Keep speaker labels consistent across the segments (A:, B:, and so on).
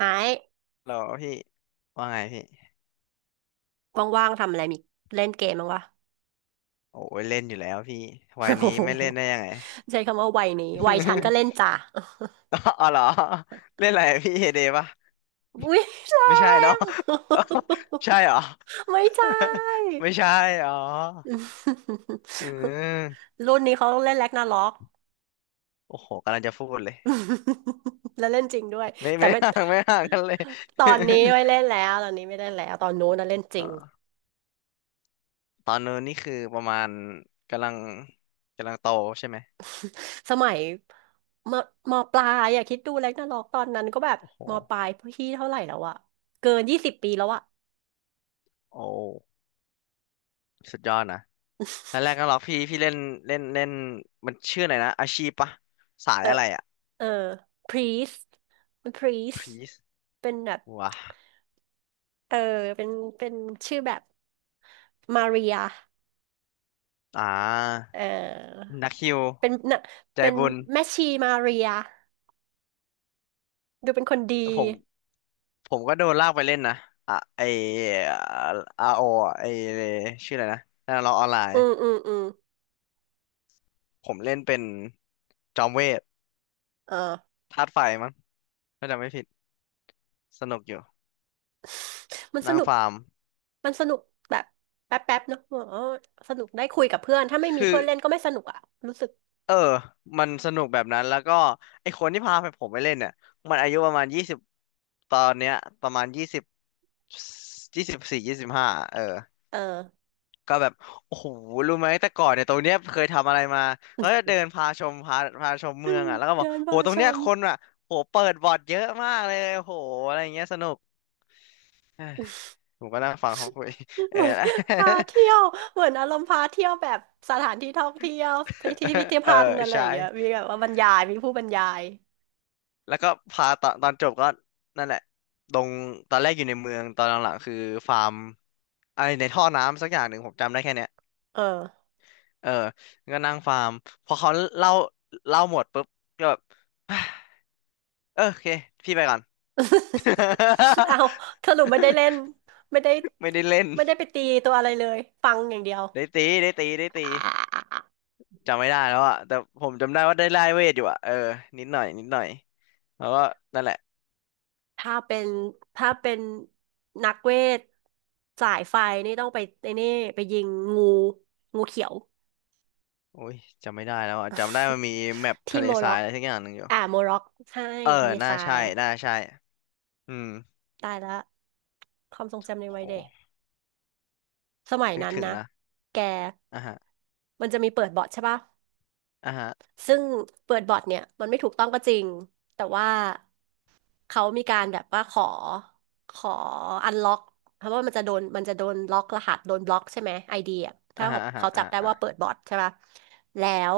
A: ไอ้
B: หรอพี่ว่าไงพี่
A: ว่างๆทำอะไรมีเล่นเกมบ้างวะ
B: โอ้ยเล่นอยู่แล้วพี่วัย นี้
A: โอ้โห
B: ไม่เล่นได้ยังไง
A: ใช้คำว่าวัยนี้วัยฉันก็เล่น จ้ะ
B: อ๋อเหรอเล่นอะไรพี่เฮเดปะ
A: อุ้ยแร
B: ไม่ใช่เนาะ
A: ง
B: ใช่ เหรอ
A: ไม่ใช่
B: ไม่ใช่อ๋ออืม
A: รุ่นนี้เขาเล่นแร็กนาร็อก
B: โอ้โหกำลังจะพูดเลย
A: แล้วเล่นจริงด้วย
B: ไม่
A: แต่
B: ไม่
A: ไม่
B: ห่างไม่ห่างกันเลย
A: ตอนนี้ ไม่เล่นแล้วตอนนี้ไม่เล่นแล้วตอนนู้นนะเล่นจ
B: อ่
A: ริง
B: าตอนนู้นนี่คือประมาณกำลังกำลังโตใช่ไหม
A: สมัยมมปลายอะคิดดูแร็กนาร็อกตอนนั้นก็แบบ
B: โอ้โห
A: มปลายพี่เท่าไหร่แล้วอะเกิน20 ปีแล้วอะ
B: โอ้สุดยอดนะ ตอนแรกก็ หรอกพี่เล่นเล่นเล่นมันชื่ออะไรนะอาชีพปะสาย
A: เออ
B: อะไรอ่ะ
A: เออ priest priest
B: พีซ
A: เป็นแบบ
B: ว้า
A: เออเป็นเป็นชื่อแบบมาเรีย
B: อ่า
A: เออ
B: นักฮิว
A: เป็นนะ
B: ใจ
A: เป็น
B: บุญ
A: แม่ชีมาเรียดูเป็นคนดี
B: ผมผมก็โดนลากไปเล่นนะอ่ะไออาโอไอชื่ออะไรนะนั่นเราออนไลน์
A: อืมอืมอืม
B: ผมเล่นเป็นจอมเวท
A: เออ
B: ธาตุไฟมั้งถ้าจำไม่ผิดสนุกอยู่
A: มันส
B: นั่ง
A: นุก
B: ฟาร์ม
A: มันสนุกแบบแป๊บแป๊บเนาะอ๋อสนุกได้คุยกับเพื่อนถ้าไม่มี
B: คือ
A: เพื่อนเล่นก็ไม่สนุกอ่ะรู้สึก
B: เออมันสนุกแบบนั้นแล้วก็ไอคนที่พาไปผมไปเล่นเนี่ยมันอายุประมาณยี่สิบตอนเนี้ยประมาณยี่สิบ 24 25เออ
A: เออ
B: ก็แบบโอ้โหรู้ไหม แต่ก่อนเนี่ยตรงเนี้ยเคยทำอะไรมาเขาจะเดินพาชมพาชมเมืองอ่ะแล้วก็ บอก
A: เดิน
B: โห
A: มา
B: ตรง
A: ช
B: เนี้ย
A: ม
B: คนอ่ะโหเปิดบอร์ดเยอะมากเลยโหอะไรอย่างเงี้ยสนุก เอ้ยผมก็นั่งฟังเขาคุยเอ
A: เห
B: อ
A: มือน พาเที่ยวเหมือนอารมณ์พาเที่ยวแบบสถานที่ท่องเที่ยวที่พิพิธ
B: เออ
A: ภัณฑ์อะไร
B: ใช่
A: อย่างเงี้ยมีแบบว่าบรรยายมีผู้บรรยาย
B: แล้วก็พาตอนจบก็นั่นแหละตรงตอนแรกอยู่ในเมืองตอนหลังๆคือฟาร์มอะไรในท่อน้ำสักอย่างหนึ่งผมจำได้แค่เนี้ย
A: เออ
B: เออก็นั่งฟาร์มพอเขาเล่าหมดปุ๊บก็แบบ เออโอเคพี่ไปก่อน
A: เอาสรุปไม่ได้เล่น ไม่ได้
B: ไม่ได้เล่น
A: ไม่ได้ไปตีตัวอะไรเลยฟังอย่างเดียว
B: ได้ตีได้ตีได้ตี
A: อ่า
B: จำไม่ได้แล้วอะแต่ผมจำได้ว่าได้ไล่เวทอยู่อะเออนิดหน่อยนิดหน่อยแล้วก็นั่นแหละ
A: ถ้าเป็นถ้าเป็นนักเวทสายไฟนี่ต้องไปไอ้นี่ไปยิงงูงูเขียว
B: โอ้ยจำไม่ได้แล้วอะจำได้มัน มีแมป
A: ที่
B: ทะเล
A: โม
B: ทรา
A: ร็อ
B: ย
A: ก
B: อะไรสักอย่างหนึ่งอยู่
A: อ่าโมร็อกใช่
B: เออ
A: ทะเล
B: น่า
A: ทรา
B: ใช่
A: ย
B: น่าใช่อืม
A: ตายแล้ว ความทรงจำในวัยเด็
B: โห
A: กสมัย
B: นึก
A: นั้น
B: ถึง
A: นะ
B: ละ
A: แก
B: อ่ะฮะ
A: มันจะมีเปิดบอร์ดใช่ปะ
B: อ่ะฮะ
A: ซึ่งเปิดบอร์ดเนี่ยมันไม่ถูกต้องก็จริงแต่ว่าเขามีการแบบว่าขออันล็อกเพราะว่ามันจะโดนมันจะโดนล็อกรหัสโดนบล็อกใช่ไหมไอเดีย
B: อ่ะ
A: ถ้า
B: ฮะอ่ะฮะ
A: เขาจั
B: อ่ะ
A: บได้
B: อ่ะ
A: ว่าเปิดบอร์ดใช่ปะแล้ว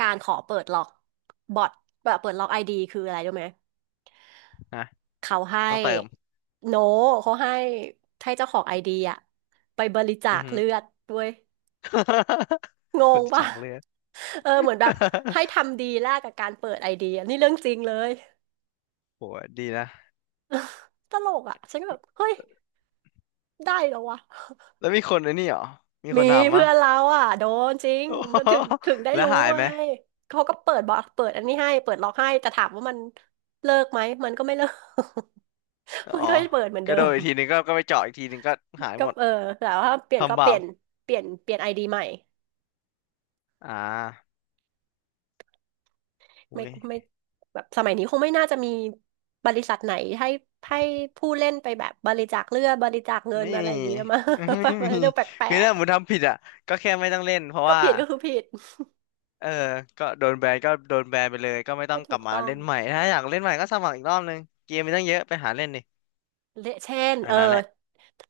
A: การขอเปิดล็อกบอร์ดแบบเปิดล็อกไอดีคืออะไรรู้ไหม
B: ฮะ
A: เขาให้
B: ต้องเติม
A: โนเขาให้ให้เจ้าของไอเดียไปบริจา
B: อือ
A: ค
B: ฮึ
A: เลือดด้วย ง
B: คน
A: ง
B: ที่
A: ป่ะ
B: ฉากเลือด
A: เออเหมือนแบบให้ ทำดีแลกกับการเปิดไอเดียนี่เรื่องจริงเลย
B: โหดีนะ
A: ตลกอ่ะฉันก็แบบเฮ้ยได้เหรอวะ
B: แล้วมีคนไอ้นี่เหรอมีค
A: มี
B: นทำ
A: เพื่
B: ปะ
A: อนเราอ่ะโดนจริง
B: โอ้โห
A: ก็ถึง ได้
B: แล้ว
A: รู้
B: หาย
A: ไง
B: ไหม
A: เขาก็เปิดบล็อกเปิดอันนี้ให้เปิดล็อกให้แต่ถามว่ามันเลิกไหมมันก็ไม่เลิก
B: อ๋
A: มัน
B: อ
A: ก็เปิดเหมือน
B: ก็
A: เดิ
B: โด
A: ม
B: นอีกทีหนึ่งก็ไปเจาะอีกทีหนึ่งก็หาย
A: ก็
B: หมด
A: เออแต่ว่าเปลี่ยนก็
B: ทำ
A: เป
B: บา
A: ลี่
B: ป
A: ยนเปลี่ยนไอดีใหม่
B: อ่า
A: ไม่
B: อุ้ย
A: ไม่แบบสมัยนี้คงไม่น่าจะมีบริษัทไหนให้ให้ผู้เล่นไปแบบบริจาคเลือดบริจาคเงิน
B: ไม่
A: อะไร
B: มี
A: อย่างเงี้ยมา
B: ไม่
A: มัน
B: มี
A: เรื่องแปล
B: คือ
A: ก
B: ถ้าผมทำผิดอ่ะก็แค่ไม่ต้องเล่นเพราะ
A: ๆก็
B: ว่า
A: ผิดก็คือผิด
B: เออก็โดนแบนก็โดนแบนไปเลยก็ไม่ต้อ
A: ก็
B: งก
A: ถู
B: ลับ
A: ก
B: มา
A: ต้อ
B: เล่
A: ง
B: นใหม่ถ้าอยากเล่นใหม่ก็สมัครอีกรอบนึงเกมมีตั้งเยอะไปหาเล่นดิ
A: เละเช่น
B: อั
A: เอ
B: น
A: อ
B: นั้นแหละ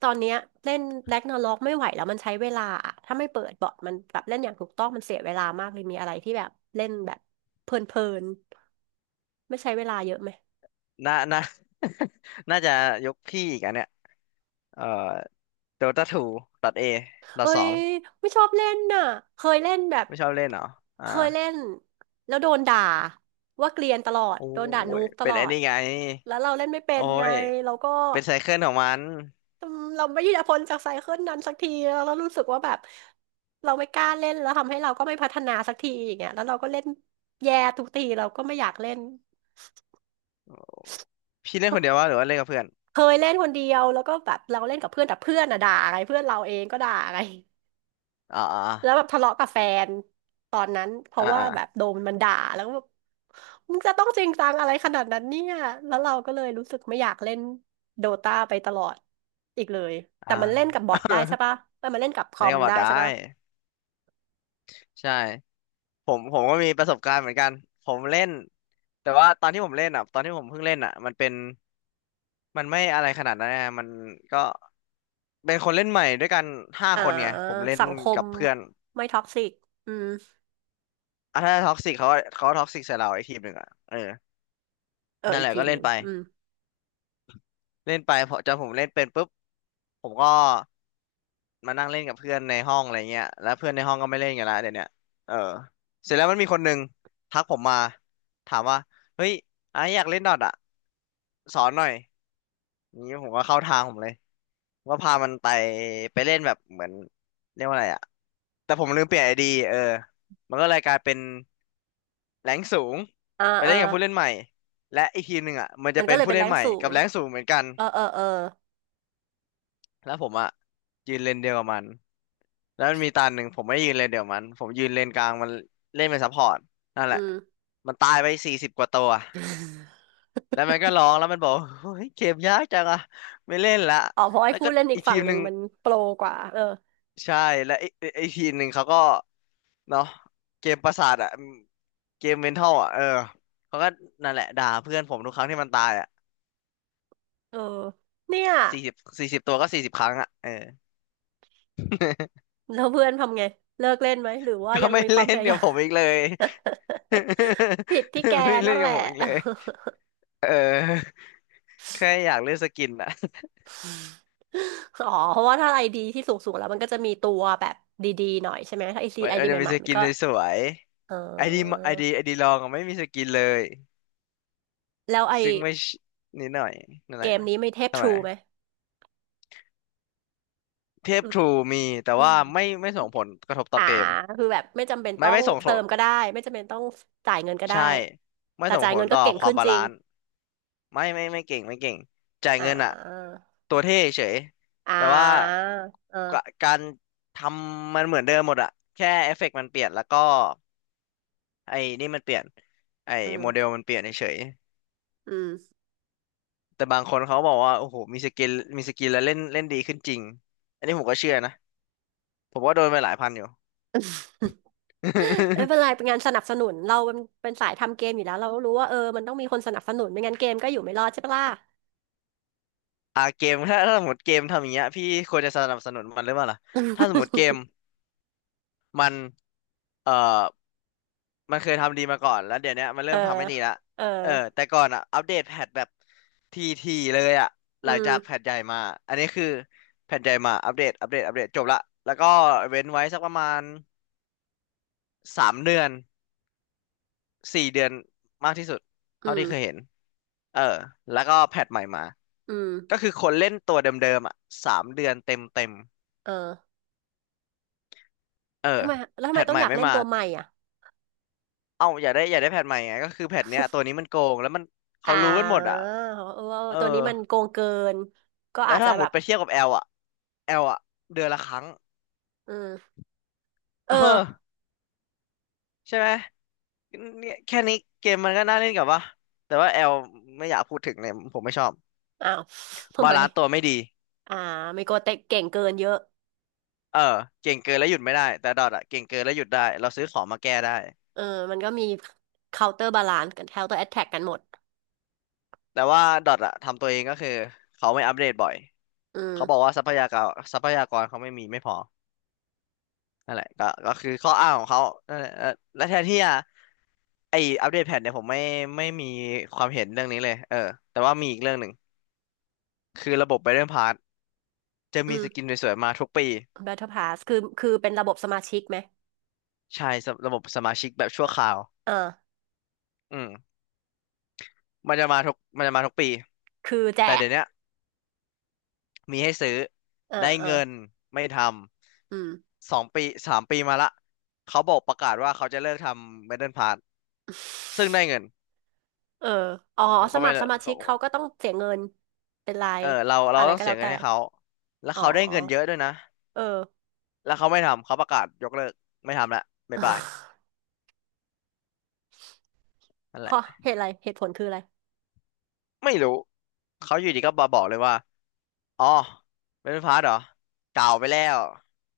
A: ตอนเนี้ยเล่นแร็กนาร็อกไม่ไหวแล้วมันใช้เวลาอะถ้าไม่เปิดบอทมันแบบเล่นอย่างถูกต้องมันเสียเวลามากเลยมีอะไรที่แบบเล่นแบบเพลินๆไม่ใช้เวลาเยอะไหม
B: น่าน่า น่าจะยกพี่อีกอันเนี้ยเออ โดตาทูดอทเอดอท
A: เอ้
B: สอ
A: ย
B: ง
A: ไม่ชอบเล่นน่ะเคยเล่นแบบ
B: ไม่ชอบเล่นเหรออ่า
A: เคยเล่นแล้วโดนด่าว่าเกลียนตลอด
B: โอ้
A: โดนด่านู
B: ย
A: บต
B: เป็น
A: ลอ
B: ไอ้
A: ด
B: นี่ไง
A: แล้วเราเล่นไม่เป็
B: โอ้
A: นไง
B: ย
A: เราก็
B: เป็นไซเคิลของมัน
A: อืมเราไม่ยืดพ้นจากไซเคิลนั้นสักทีแล้วเรารู้สึกว่าแบบเราไม่กล้าเล่นแล้วทำให้เราก็ไม่พัฒนาสักทีอย่างเงี้ยแล้วเราก็เล่นแย่ทุกทีเราก็ไม่อยากเล่น
B: พี่เล่นคนเดียวว่าหรือว่าเล่นกับเพื่อน
A: เคยเล่นคนเดียวแล้วก็แบบเราเล่นกับเพื่อนแต่เพื่อนอะด่าไงเพื่อนเราเองก็ด่าไง
B: อ่าอ่า
A: แล้วแบบทะเลาะกับแฟนตอนนั้นเพ
B: อ่า
A: ราะว่า
B: อ่า
A: แบบโดนมันด่าแล้วก็แบบมึงจะต้องจริงจังอะไรขนาดนั้นเนี่ยแล้วเราก็เลยรู้สึกไม่อยากเล่นโดตาไปตลอดอีกเลยแต่มันเล่น
B: อ่า
A: กับบอทได้ใช่ปะเอ้ยมันเล่นกับค อ
B: เล่น
A: ม
B: กับบอท
A: ได้
B: ได้
A: ใช่ปะ
B: ใช่ผมก็มีประสบการณ์เหมือนกันผมเล่นแต่ว่าตอนที่ผมเล่นอ่ะตอนที่ผมเพิ่งเล่นอ่ะมันเป็นมันไม่อะไรขนาดนั้นนะมันก็เป็นคนเล่นใหม่ด้วยกันห้า
A: อ่า
B: คนไงผมเล่น
A: สังค
B: กั
A: ม
B: บเพื่อน
A: ไม่ท็อกซิกอืม
B: อ่ะถ้าท็อกซิกเขาเขาท็อกซิกใส่เราไอ้ทีมหนึ่งอ่ะเออ
A: เออ
B: นั่น
A: อี
B: แห
A: ก
B: ละ
A: ที
B: ก็
A: ม
B: เล่
A: ห
B: น
A: นึ่ง
B: ไป
A: อืม
B: เล่นไปพอจนผมเล่นเป็นปุ๊บผมก็มานั่งเล่นกับเพื่อนในห้องอะไรเงี้ยแล้วเพื่อนในห้องก็ไม่เล่นกันละเดี๋ยวเนี้ยเออเสร็จแล้วมันมีคนหนึ่งทักผมมาถามว่าเฮ้ยไอ้อยากเล่นดอทอ่ะสอนหน่อยนี้ผมก็เข้าทางผมเลยผมก็พามันไปไปเล่นแบบเหมือนเรียกว่าอะไรอ่ะแต่ผมลืมเปลี่ยนไอดีเออมันก็เลยกลายเป็นแรงค์สูง
A: อ่า
B: ไป
A: อ่า
B: เล่นกับผู้เล่นใหม่และอีกทีมหนึ่งอ่ะมันจะ
A: มันก็
B: เป็น
A: เลย
B: ผู้
A: เป็น
B: เล่
A: แร
B: น
A: ง
B: ใหม่
A: สู
B: กั
A: ง
B: บแรงค์สูงเหมือนกัน
A: เออเออเออ
B: แล้วผมอ่ะยืนเลนเดียวกับมัน แล้วมันมีตาหนึ่งผมไม่ยืนเลนเดี๋ยวมันผมยืนเลนกลางมันเล่นเป็นซัพพอร์ตนั่นแหละ
A: อืม
B: มันตายไปสี่สิบกว่าตัวแล้วมันก็ร้องแล้วมันบอกเฮ้ยเกมยากจังอะไม่เล่นละ
A: อ๋อเพราะไอ้
B: แล้ว
A: ผู้
B: ก็
A: เล่นอี
B: อี
A: ก
B: กที
A: ฝั่ง
B: ม
A: ห
B: ห
A: นึ่
B: นึ่
A: ง
B: ง
A: มันโปรกว่าเออ
B: ใช่แล้วไอ้ทีมหนึ่งเขาก็เนาะเกมประสาทอะเกมเมนทัลอะเออเขาก็นั่นแหละด่าเพื่อนผมทุกครั้งที่มันตายอะ
A: เออเนี่ย
B: 40 40 ตัวก็40 ครั้งอะเออ
A: แล้วเพื่อนทำไงเลิกเล่นไหมหรือว่า
B: ก็
A: ยัง
B: ไม่
A: มีค
B: เล่
A: วามพ
B: น
A: ยา
B: เดี๋ย
A: ยา
B: ว
A: ม
B: ผมอีกเลย
A: ผิดที่แก
B: ไม่เล่
A: นั่
B: น
A: นแห
B: กับ
A: ละ
B: ผมอีกเลยเออ แค่อยากเล่นสกินอ่ะ
A: อ๋อเพราะว่าถ้าไอดีที่สูงๆแล้วมันก็จะมีตัวแบบดีๆหน่อยใช่ไหมถ้าไอซี
B: มัน
A: ไอ
B: มัน
A: ดีให
B: จะมี
A: ม่
B: ส
A: ๆมัน
B: กิน
A: ก็
B: สวย
A: เอ
B: ๆไอดี
A: อ
B: ไอดีไอดีลองอะไม่มีสกินเลย
A: แล้วไอ
B: ซึ่งไม่ชนิดหน่อยนั่น
A: เก
B: แหละ
A: มนี้ไม่เทพ
B: ทำ
A: ท
B: ไม
A: รูไหม
B: เทพ
A: รู้
B: ทรูมีแต่
A: อื
B: ว่า
A: ม
B: ไม่ส่งผลกระทบต่อ
A: อ่า
B: เกม
A: แบบไม่จำเป็น
B: ไม่
A: ต้อ
B: ไม่
A: ง
B: ส่งผ
A: เติ
B: ล
A: มก็ได้ไม่จำเป็นต้องจ่ายเงินก็ได้
B: ใช่ไม่
A: แต่
B: ส่ง
A: จ่าย
B: ผ
A: เงิ
B: ล
A: นก็
B: ต่อ
A: เก่ง
B: ความ
A: ขึ้น
B: บา
A: จริ
B: ลา
A: ง
B: นซ์ไม่เก่งไม่เก่งจ่าย
A: อ่
B: เงินอ่ะ
A: า
B: ตัวเท่เฉย
A: อ่
B: แต่ว่า
A: าเออ
B: กะการทำมันเหมือนเดิมหมดอ่ะแค่เอฟเฟกต์มันเปลี่ยนแล้วก็ไอ้นี่มันเปลี่ยนไอ้
A: อื
B: โมเด
A: ม
B: ลมันเปลี่ยนเฉย
A: อืม
B: แต่บางคนเขาบอกว่าโอ้โหมีสกิลมีสกิลแล้วเล่นเล่นดีขึ้นจริงอันนี้ผมก็เชื่อนะผมว่าโดนไปหลายพันอยู่
A: ไม่เป็นไร เป็นงานสนับสนุนเราเป็นสายทำเกมอยู่แล้วเรารู้ว่าเออมันต้องมีคนสนับสนุนไม่งั้นเกมก็อยู่ไม่รอดใช่ปะล่ะ
B: อ่าเกมถ้าสมมติเกมทำอย่างเงี้ยพี่ควรจะสนับสนุนมันหรือเปล่าล่ะถ้าสมมติเก มมันเอ่อมันเคยทำดีมาก่อนแล้วเดี๋ยวเนี้ยมัน
A: เอ
B: เริ่
A: อ
B: มทำไม่ดีละ
A: เออ
B: เออแต่ก่อนอ่ะอัปเดตแพทแบบทีเลยอ่ะห
A: อื
B: ลังจากแพ
A: ม
B: ทใหญ่มาอันนี้คือแพทใหญ่มาอัปเดตจบละแล้วก็เว้นไว้สักประมาณสามเดือน 4 เดือนมากที่สุดเท่า
A: อืม
B: ที่เคยเห็น เออ แล้วก็แพทใหม่มา
A: อืม
B: ก็คือคนเล่นตัวเดิมๆอ่ะสามเดือนเต็ม
A: เออ
B: เออ
A: ทำไมแล้วทำ
B: แพ
A: ไม
B: ท
A: ต้
B: ให
A: อง
B: ม่
A: อยาก
B: ไม่
A: เล่น
B: มา
A: ตัวใหม่อ่ะ
B: เอ้าอยากได้แพทใหม่ไงก็คือแพทเนี้ยตัวนี้มันโกงแล้วมันเขา
A: อ่
B: รู้กันหมด
A: า
B: อ่ะ
A: เออ
B: เออ
A: ตัวนี้มันโกงเกินก็
B: แล้
A: อา
B: ว
A: จ
B: ถ้า
A: จะ
B: หม
A: แบ
B: ด
A: บ
B: ไปเทียบกับแอลอ่ะแอลอ่ะเดือนละครั้ง
A: อืมเอ
B: เออ
A: อ
B: ใช่ไหมเนี่ยแค่นี้เกมมันก็น่าเล่นกับว่าแต่ว่าแอลไม่อยากพูดถึงเลยผมไม่ชอบ
A: อ้าวทำ
B: บา
A: ไม
B: ลานซ์ตัวไม่ดี
A: อ่าไมโกเตะเก่งเกินเยอะ
B: เออเก่งเกินแล้วหยุดไม่ได้แต่ดอทอะเก่งเกินแล้วหยุดได้เราซื้อของมาแก้ได้
A: เออมันก็มี counter balance กัน counter attack กันหมด
B: แต่ว่าดอทอะทำตัวเองก็คือเขาไม่อัปเดตบ่อย
A: อื
B: เขาบอก
A: ม
B: ว่าทรัพยากรเขาไม่มีไม่พอนั่นแหละก็คือข้ออ้างของเขานั่นแหละเออและแทนที่จะไออัปเดตแพทเนี่ยผมไม่ไม่มีความเห็นเรื่องนี้เลยเออแต่ว่ามีอีกเรื่องหนึ่งคือระบบ Battle Pass จะ
A: อื
B: มี
A: ม
B: สกินสวยๆมาทุกปี
A: Battle Pass คือเป็นระบบสมาชิกไหม
B: ใช่สำระบบสมาชิกแบบชั่วคราว
A: เออ
B: อืมมันจะมาทุกปี
A: คือแจ
B: แต่
A: ก
B: เดี๋ยวเนี้ย มีให้ซื้อ
A: เอ่า
B: ได้
A: อ่า
B: เงินไม่ท
A: อืม
B: ำ2 ปี3 ปีมาละเขาบอกประกาศว่าเขาจะเลิกทำเมดัลพาร์ทซึ่งได้เงิน
A: เอออ๋อ
B: ผม
A: ส
B: ก็
A: มั
B: ไม่
A: คร
B: เลิ
A: ส
B: ก
A: มาชิ
B: เขา
A: กเขาก็ต้องเสียเงิน เป็นรา
B: เอ
A: ย
B: อเรา
A: อะไร
B: ต้อง
A: ก็
B: เสี
A: แล้
B: ย
A: ว
B: เงิน
A: แต่
B: ให้เขาแล้ว
A: อ๋อ
B: เขาได้เงินเยอะด้วยนะ
A: เออ
B: แล้วเขาไม่ทำเขาประกาศยกเลิกไม่ทำละบ๊ายบาย นั่น
A: เพ
B: แหละ
A: ราะเหตุอะไรเหตุผลคืออะไร
B: ไม่รู้เขาอยู่ดีก็มาบอกเลยว่าอ๋อเมดัลพาร์ทเหรอเก่าไปแล้ว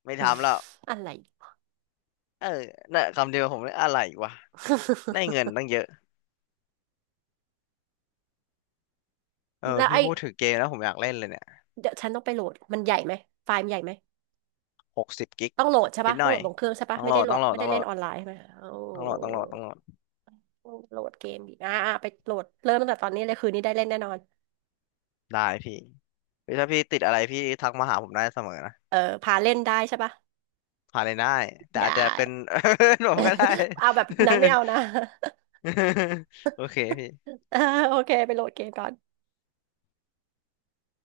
B: ไม่ทำแล้ว
A: อะไร
B: เออน่ะคำเดียวผมเลยอะไรวะได้เงินตั้ งเยอะเออ
A: แล้ว
B: พี่
A: ไอ้
B: พูดถึงเกมแล้วผมอยากเล่นเลยเนี่ย
A: เดี๋ยวฉันต้องไปโหลดมันใหญ่ไหมไฟล์มันใหญ่ไหม
B: 60 กิก
A: ต้องโหลดใช่
B: นิ
A: ปะ
B: ดห
A: ต้อ
B: น่
A: ง
B: อ
A: โหล
B: ย
A: ดลงเครื่องใช่
B: ต้
A: ปะ
B: องโห
A: ไม่
B: ล
A: ได้
B: ด
A: โหล
B: ต้อง
A: ด
B: โหลด
A: ไม่
B: ต้อ
A: ได้
B: งโหล
A: เล่น
B: ด
A: ออนไลน์ใช่ไหมโอ้
B: ต้องโหลดต้องโหลดต้องโหลด
A: โหลดเกมดีอ่าอ่าไปโหลดเริ่มตั้งแต่ตอนนี้เลยคืนนี้ได้เล่นแน่นอน
B: ได้พี่เฮ้ยถ้าพี่ติดอะไรพี่ทักมาหาผมได้เสมอนะ
A: เออพาเล่นได้ใช่ปะ
B: ผ่านเลยได้ แต่อาจจะ
A: ได้
B: เป็น ผมก็ได้
A: เอาแบบนั้นไม่เอานะ
B: โอเคพี่
A: อ่าโอเคไปโหลดเกมก่อน